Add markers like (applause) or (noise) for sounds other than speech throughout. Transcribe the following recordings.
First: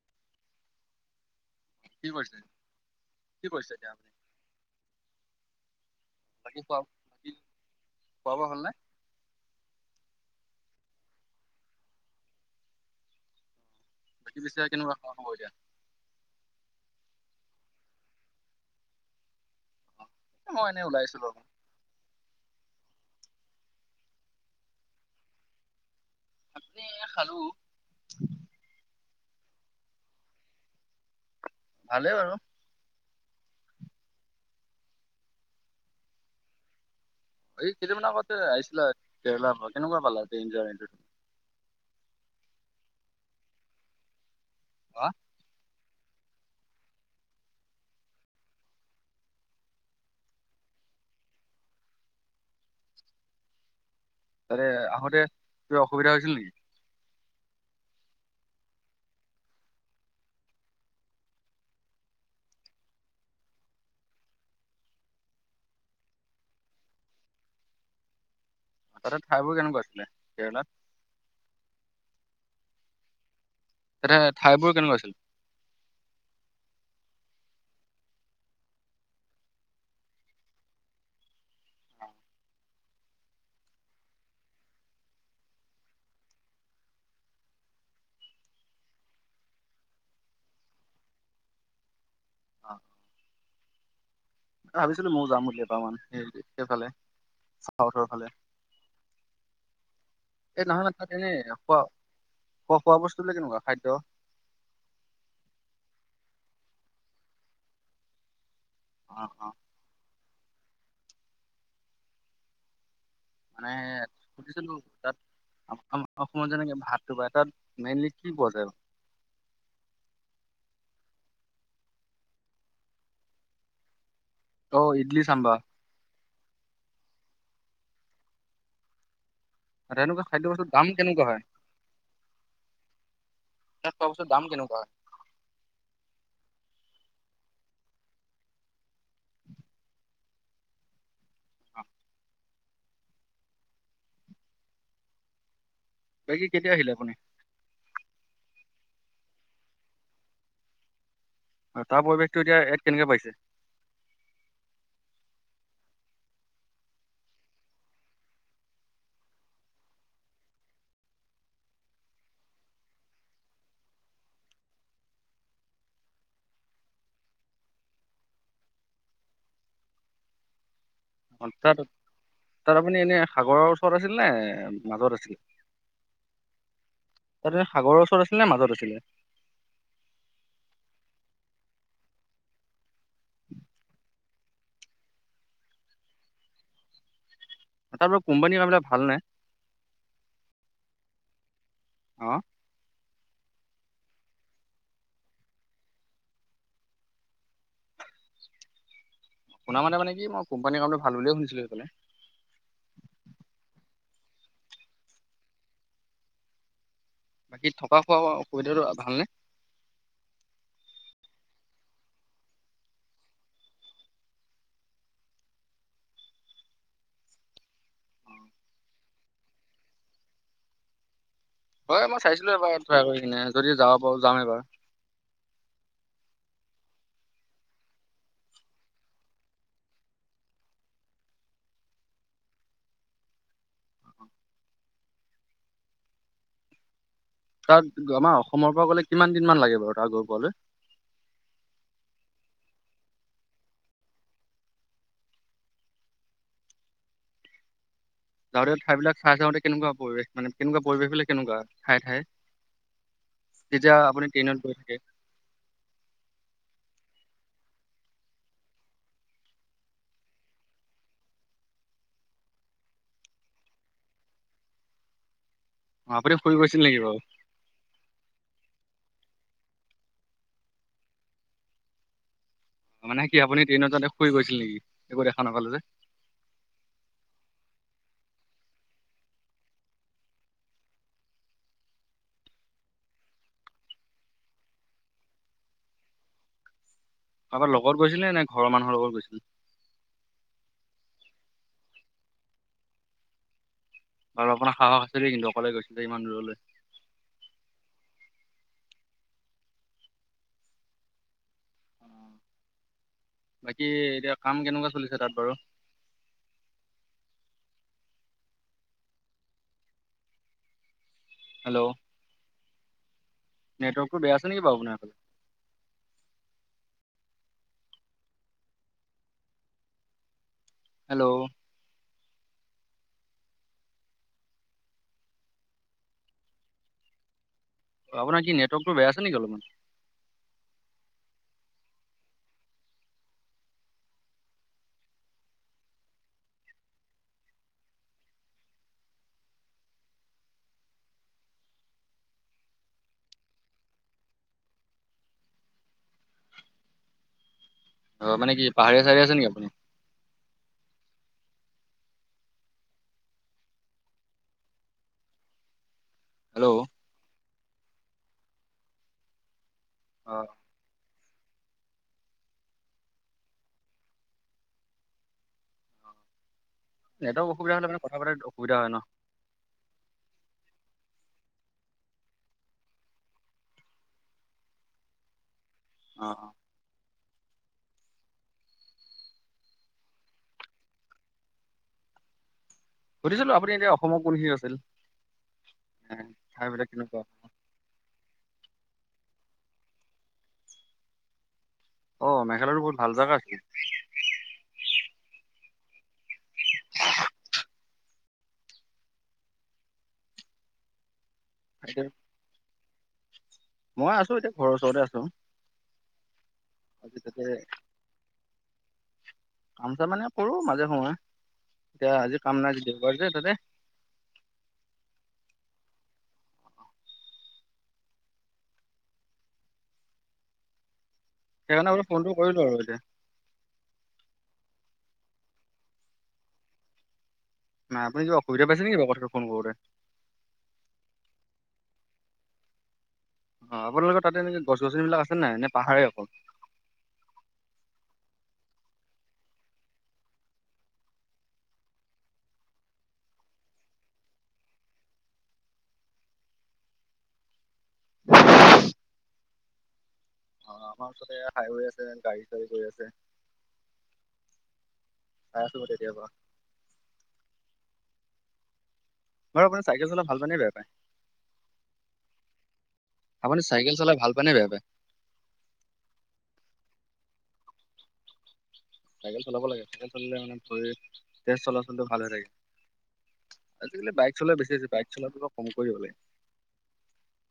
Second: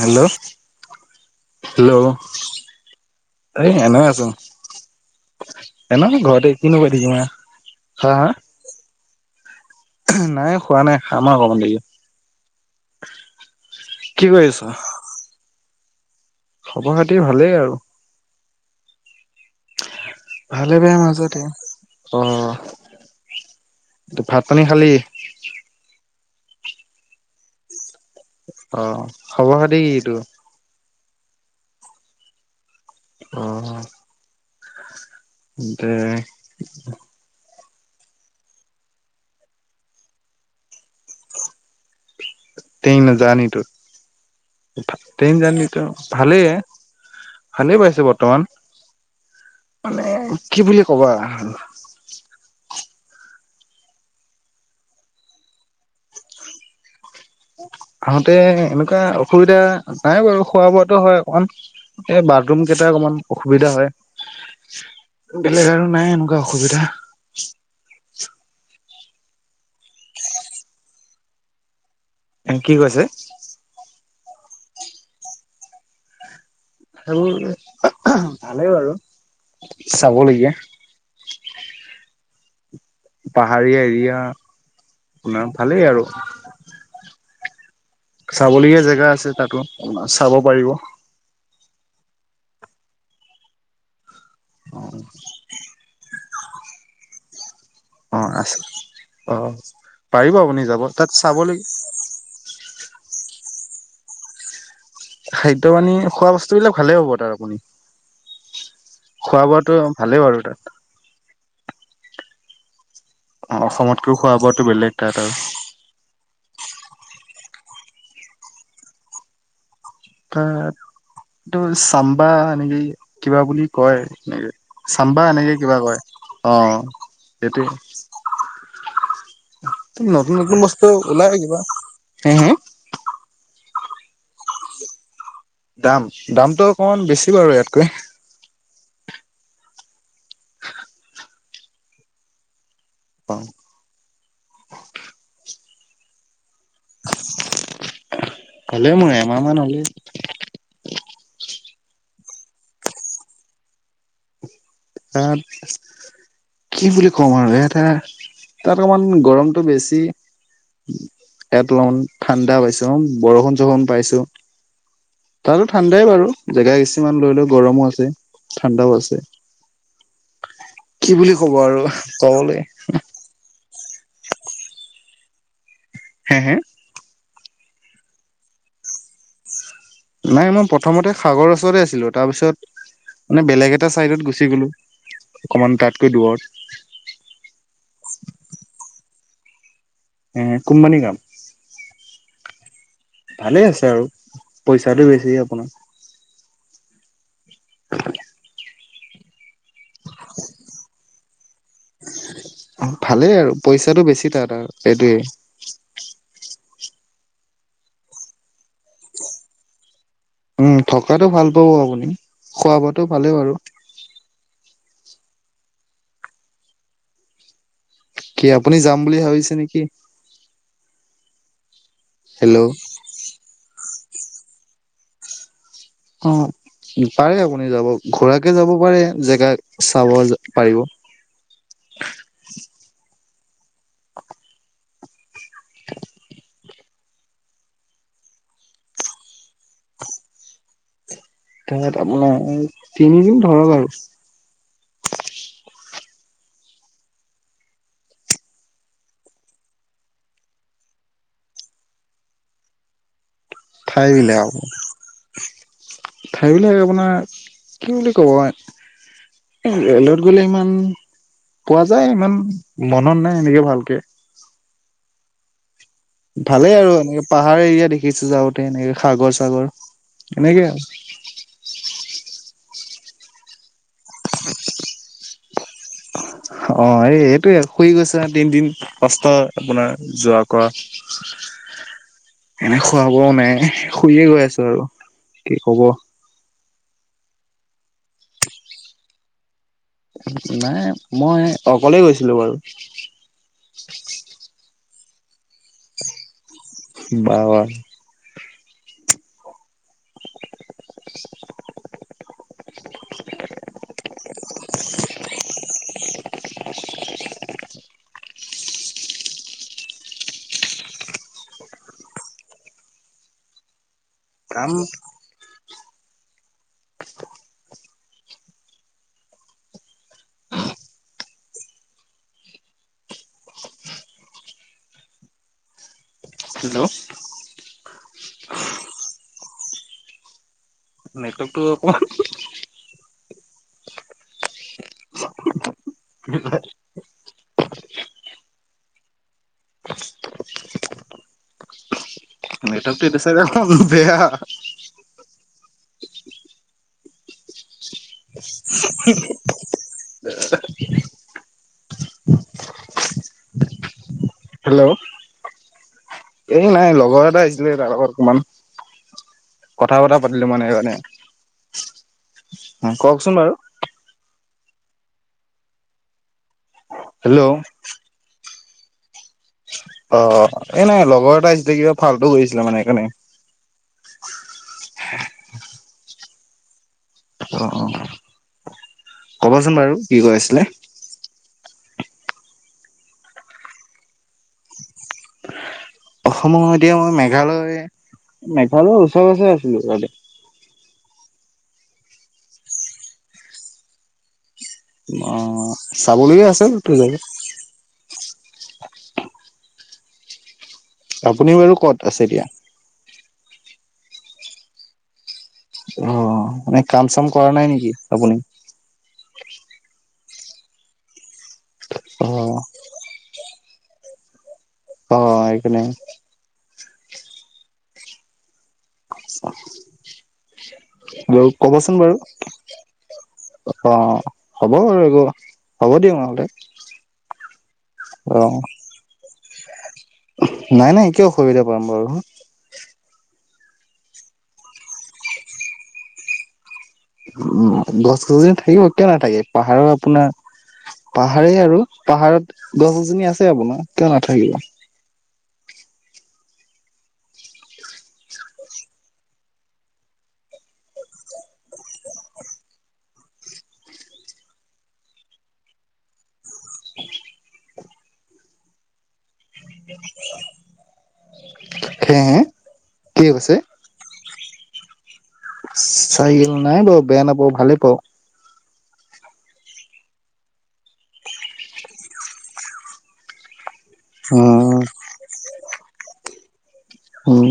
Hello উ কি hello কৰিছে কি এই কৰিছে এতিয়া এনে আপুনি আছো এনে ঘৰতে বাকী খোৱা কিনো কৰি থাকিবা বাকী হাঁ হাঁ খোৱা বোৱা হ'ল নে নাই খোৱা নাই আমাৰ অকমান দেৰিকে। কি বাকি কৰি আছ বিছাকনোৱা হিয়া (unintelligible) খবৰ খাতি ভালেই আৰু এ মই ভালে এনেই বোয়া ওলাই আহিছিলো মাজতে অ ভাত পানী খালি। ভাত পানী খালো অ খবৰ খাতি কি তোৰ? ভালেই বাৰু অঁ দে এই কেইদিনান আগতে আহিছিলা কেৰেলাৰ পৰা কেনেকুৱা পালা ডেনজৰেনটো ট্ৰেইনৰ যানিতো হা ট্ৰেইনৰ যানিতো ভালেই ভালেই পাইছো বৰ্তমান মানে কি বুলি ক'বা। তাতে আহোতে ত অসুবিধা হৈছিল নেকি? আহোতে এনেকুৱা অসুবিধা নাই বাৰু খোৱা বোৱাতো হয় অকমান এই বাথৰুম কেইটা অকমান অসুবিধা হয় বেলেগ আৰু নাই এনেকুৱা অসুবিধা আচলতে ঠাইবোৰ কেনেকুৱা আছিলে কেৰেলাত এ কি কৈছে? তাতে ঠাইবোৰ কেনেকুৱা আছিল সেইবোৰ ভালেই আৰু চাবলগীয়া পাহাৰীয়া এৰিয়া আপোনাৰ ভালেই আৰু চাবলগীয়া জেগা আছে তাতো চাব পাৰিব আহ ভাবিছিলো ময়ো যাম বুলি এপামান সেই সেইফালে চাউথৰ অ ফালে আছে অ পাৰিব আপুনি এই যাব তাত চাব লাগে খ খোৱা বস্তু বিলাক কেনেকুৱা খাদ্য খাদ্য মানি খোৱা বস্তু বিলাক ভালে হ'ব তাৰ আপুনি অ খোৱা অ বোৱাতটো ভালেই বাৰু তাত অ মানে অসমতকৈও খোৱা বোৱটো বেলেগ তাত আৰু মই যেনেকে ভাতটো পাই তাত মেইনলি কি পোৱা যায়। ত এইটো চাম্বা নেকি কিবা বুলি কয়। নে অ' ইডলি চাম্বা এনেকে চাম্বাৰ কিবা কয় অ সেইটোৱে তেনেকুৱা নতুন খাদ্য নতুন বস্তুৰ দাম বস্তু কেনেকুৱা ওলাই হয়? কিবা হে হে। তাত খোৱা বস্তু দাম কেনেকুৱা হয় দাম দামটো অকণমান বেছি বাৰু ইয়াতকৈ, অ। অ। বাকী কেতিয়া আহিলে আপুনি, হলে মোৰ এমাহ মান হলে, তাৰ পৰিৱেশটো এতিয়া ইয়াত কেনেকে পাইছে, তাত কি বুলি কম আৰু এটা তাত অকমান গৰমতটো বেছি এয়াত অলপমান ঠাণ্ডা পাইছো অ বৰষুণ চৰষুণ পাইছো তাতো ঠাণ্ডাই বাৰু জেগা কিছুমান লৈ লও গৰমো আছে ঠাণ্ডাও আছে। কি বুলি অ, ক'ব তাত আৰু কবলৈ, তাত আপুনি এনে সাগৰৰ ওচৰত আছিল নে মাজত আছিল, হে হে, তাত এনে সাগৰৰ ওচৰত আছিলে নে মাজত আছিলে, নাই মই প্ৰথমতে সাগৰ ওচৰতে আছিলো তাৰপিছত, মানে বেলেগ এটা চাইডত গ, গুচি গ'লো অকমান তাতকৈ দৰত, তাৰ পৰা কোম্পানীৰ কামবিলাক ভাল নাই, কোম্পানী কাম, অ। ভালে আছে আৰু পইচাটো বেছি আপোনাৰ। (inaudible) শুনা মানে কি মই কোম্পানী কামটো ভাল বুলিয়ে শুনিছোঁ। পে (inaudible) ভালেই আৰু পইচাটো বেছি তাত আৰু সেইটোৱে, বাকী থকা খোৱা অসুবিধাটো ভালনে? উম থকাতটো ভাল পাব আপুনি খোৱা বোৱাতো ভালেই বাৰু, কি আপুনি যাম বুলি ভাবিছে নেকি? হয় মই চাইছিলো হেল্ল' এবাৰ ট্ৰী কৰি কিনে যদি যাওঁ। ব যাম এবাৰ। অ পাৰে আপুনি যাব ঘোৰাকে যাব পাৰে জেগা চাব পাৰিব। তাত আমাৰ অসমৰ পৰা গ'লে কিমান দিন মান লাগে বাৰু তাত গৈ পোৱালৈ। তাত আপোনাৰ তিনিদিন ধৰক আৰু। যাওঁতে ঠাইবিলাক চাই যাওঁতে কেনেকুৱা পৰিৱেশ মানে কেনেকুৱা পৰিৱেশ বিলাক কেনেকুৱা ঠাই ঠাই। ঠাইবিলাক আ ঠাইবিলাক আপোনাৰ। কি বুলি কব এ ৰেলত গলে ইমান পোৱা যায় ইমান মনত নাই এনেকে ভালকে। অ আপুনি শুই ভালে গৈছিল আৰু নেকি বাৰু এনেকে পাহাৰ এৰিয়া দেখিছো যাওঁতে এনেকে সাগৰ। এনেকে আৰু। মানে কি আপুনি ট্ৰেইনত যাওঁতে শুই গৈছিল নেকি একো দেখা নাপালো যে, অ এই এইটোয়ে শুই গৈছ তিনদিন কষ্ট আপোনাৰ যোৱা কৰা এনে খুৱাবও নাই শুইয়ে গৈ আছো আৰু কি কব। কাৰোবাৰ লগত গৈছিলে নে ঘৰৰ মানুহৰ লগত গৈছিল। নাই মই অকলেই গৈছিলো বাৰু, বাৰু আপোনাৰ সাহস আছিল দেই কিন্তু অকলে গৈছিলে ইমান দূৰলৈ। বাৰ (inaudible) বাকি এতিয়া। কাম কেনেকুৱা চলিছে তাত বাৰু, হেল্ল' নেটৱৰ্ক বেয়াছে নেকি কাম বাও আপোনাৰ হেল্ল' হেল্ল' আপোনাৰ কি নেটৱৰ্কটো বেয়া আছে নেকি অলপ নেটৱৰ্কতটো অকমান নেটৱৰ্ক টো এইটো সাইদে অলপ বেয়া। অ মানে কি পাহাৰে চাহাৰে আছে নেকি আপুনি? হেল্ল' হেল্ল' এই অ নাই লগৰ এটা তাৰ লগত অকমান কথা বতৰা পাতিলো মানে সেইকাৰণে কওকচোন বাৰু হেল্ল' নেটৱৰ্ক অ অসুবিধা হ'লে মানে কথা পতাই অসুবিধা হয় ন অ এ নাই লগৰ এটা আহিছিলে কিবা ফাল্টো কৰিছিলে মানে সেইকাৰণে। অঁ অঁ অঁ কবচোন বাৰু কি কৈ আছিলে? সুধিছিলো আপুনি এতিয়া অসমৰ কোনখিনিত আছে? অসমৰ এতিয়া মই মেঘালয় মেঘ। হ উচৰে পাছৰে আছো কালি অ মেঘালয় বহুত ভাল জাগা আছিল। অ চাবলেগে আছে। চটো যাব আপুনি বাৰু ক'ত আছে এতিয়া। উ (unintelligible) মই আছো এতিয়া ঘৰৰ ওচৰতে আছো। অ মানে কাম আজি চাম তাতে কৰা নাই নেকি আপুনি? কাম চাম মানে কৰোঁ মাজে সময়ে। তেতিয়া আজি অ', কাম নাই দেও বাৰ যে তাতে অ এইকাৰনে ব সেইকাৰণে কবচোন বোলো বাৰু ফোনটো কৰিলো আৰু এতিয়া অ হ'ব বাৰু হ'ব দিয়ক নহলে। নাই আপুনি কিবা অ', অসুবিধা পাইছে নেকি বাও কথা ফোন কৰোঁতে নাই নাই কিয় অসুবিধা পাম বাৰু হ অ আপোনালোকৰ তাতে এনেকে গছ গছনিবিলাক আছে নে নাই? পাহাৰে আছে। উ গছ গছনি থাকিব কিয় নাথাকে পাহাৰৰ আপোনাৰ পাহাৰেই আৰু পাহাৰত গছ গছনি আছে আপোনাৰ কিয় নাথাকিব। অ আমাৰ ওচৰতে হাইৱে আছে গাড়ী চাড়ী গৈ আছে চাই আছো মই তেতিয়া পৰা। বাৰু আপোনি চাইকেল চলাই ভাল পায় নে বেয়া পায়। হে হে? কি কৈছে? আপুনি চাইকেল (unintelligible) বেয়া পায়। চাইকেল নাই বাৰু বেয়া নাপাওঁ ভালে পাওঁ। চাইকেল চলাব লাগে চাইকেল চলালে মানে ভৰিৰ তেজ চলাচলটো ভাল হৈ থাকে। আজিকালি বাইক চলোৱা বেছি উম, হৈছে। বাইক চলোৱা টোও (unintelligible) উম,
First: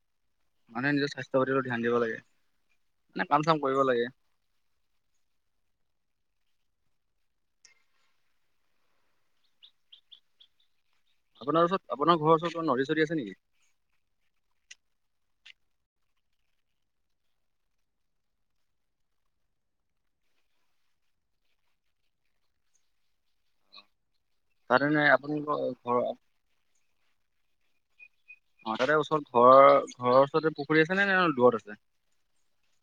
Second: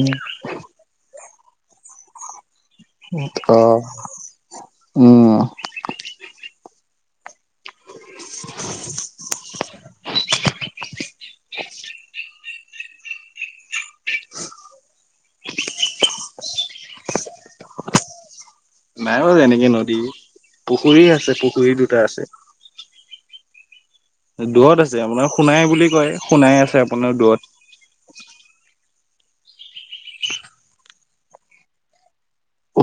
মানুহে নিজৰ স্বাস্থ্যৰ প্ৰতি তো ধ্যান দিব লাগে। মানে কাম চাম অ', কৰিব লাগে। উম, আপোনাৰ ওচৰত আপোনাৰ ঘৰৰ ওচৰত কিবা নদী চদী আছে নেকি? নাই বাৰু এনেকে নদী, পুখুৰী আছে পুখুৰী দুটা আছে। দূৰত তাতে নে আছে। আপোনাৰ আপোনালোকৰ সোণাই বুলি ঘৰৰ কয় সোণাই আছে আপোনাৰ দূৰত। অ তাতে ওচৰত ঘৰ- ঘৰৰ ওচৰতে পুখুৰী আছে নে? নে দূৰত আছে?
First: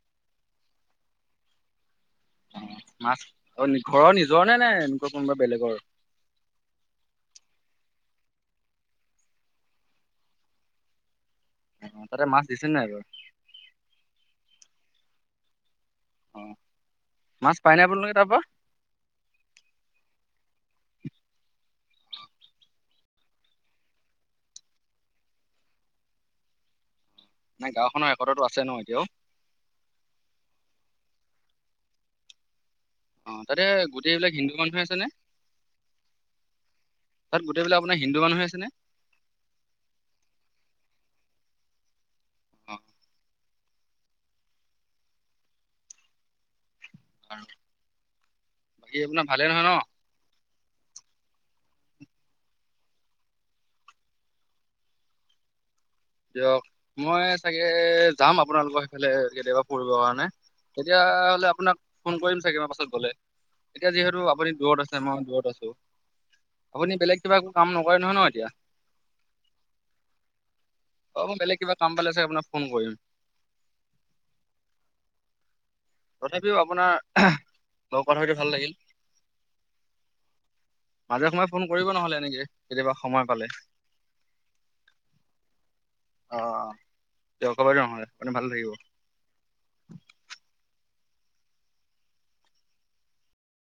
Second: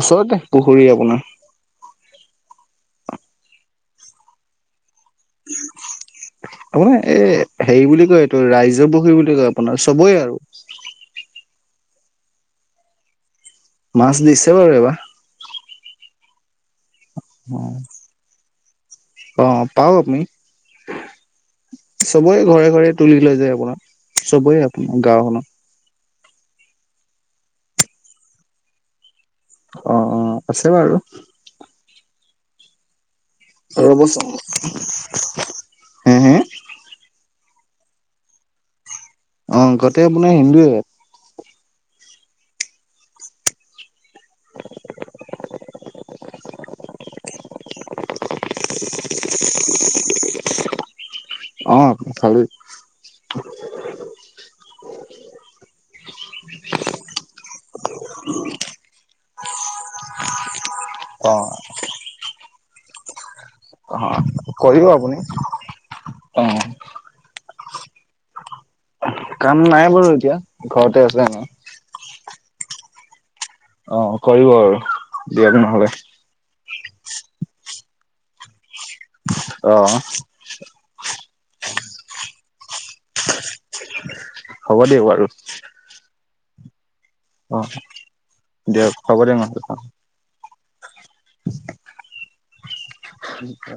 ওচৰতে পুখুৰী আপোনাৰ। মাছ। অনি ঘৰৰ নিজৰ নে নে? এনেকুৱা কোনোবা বেলেগৰ? আপোনাৰ এই হেৰি বুলি কয় এইটো ৰাইজৰ পুখুৰী বুলি কয় আপোনাৰ চবৰে আৰু। তাতে মাছ দিছে নাই এইবাৰ? মাছ দিছে বাৰু এইবাৰ। (inaudible) মাছ পাই নে আপোনালোকে তাৰ পৰা? অ। পাও (unintelligible) চবৰে ঘৰে ঘৰে। তুলি লৈ যায় আপোনাৰ। চবৰে আপোনা- গাওঁখনৰ। নাই গাঁওখনৰ একতাটো আছে ন এতিয়াও? অ' অ' আছে বাৰু। অ' তাতে ৰ'বচোন গোটেইবিলাক হিন্দু মানুহে আছে নে? হে হে তাত গোটেই বিলাক আপোনাৰ হিন্দু মানুহে আছেনে? অ' গতে আপোনাৰ হিন্দুৱে ইয়াত। অ'। আৰু। বাকী আপোনাৰ ভালে নহয় ন? অ' ভালেই। দিয়ক। মই চাগে যাম আপোনালোকৰ সেইফালে কেতিয়াবা ফুৰিব কাৰণে। অ তেতিয়াহ'লে আপোনাক ফোন কৰিম চাগে মই পাছ গলে। এতিয়া অ যিহেতু তু আপুনি কৰিব দূৰত আছে আপুনি মই দূৰত আছো অ আপুনি বেলেগ কিবা একো কাম নকৰে নহয় ন এতিয়া? কাম নাই বাৰু এতিয়া। ঘৰতে আছে ন। (unintelligible) বেলেগ কিবা কাম পালে। আপোনাক ফোন কৰিম। অ কৰিব আৰু দিয়ক নহলে। তথাপিও আপোনাৰ লগত কথা পাতি ভাল লাগিল। অহ। মাজে সময়ে ফোন কৰিব নহলে এনেকে কেতিয়াবা সময় পালে। হ'ব দিয়ক বাৰু। অ দিয়ক অ হ'ব দিয়ক নহ'লে আপুনি ভালে থাকিব দিয়ক হব দিয়ক নহ'লে ঠে (inaudible)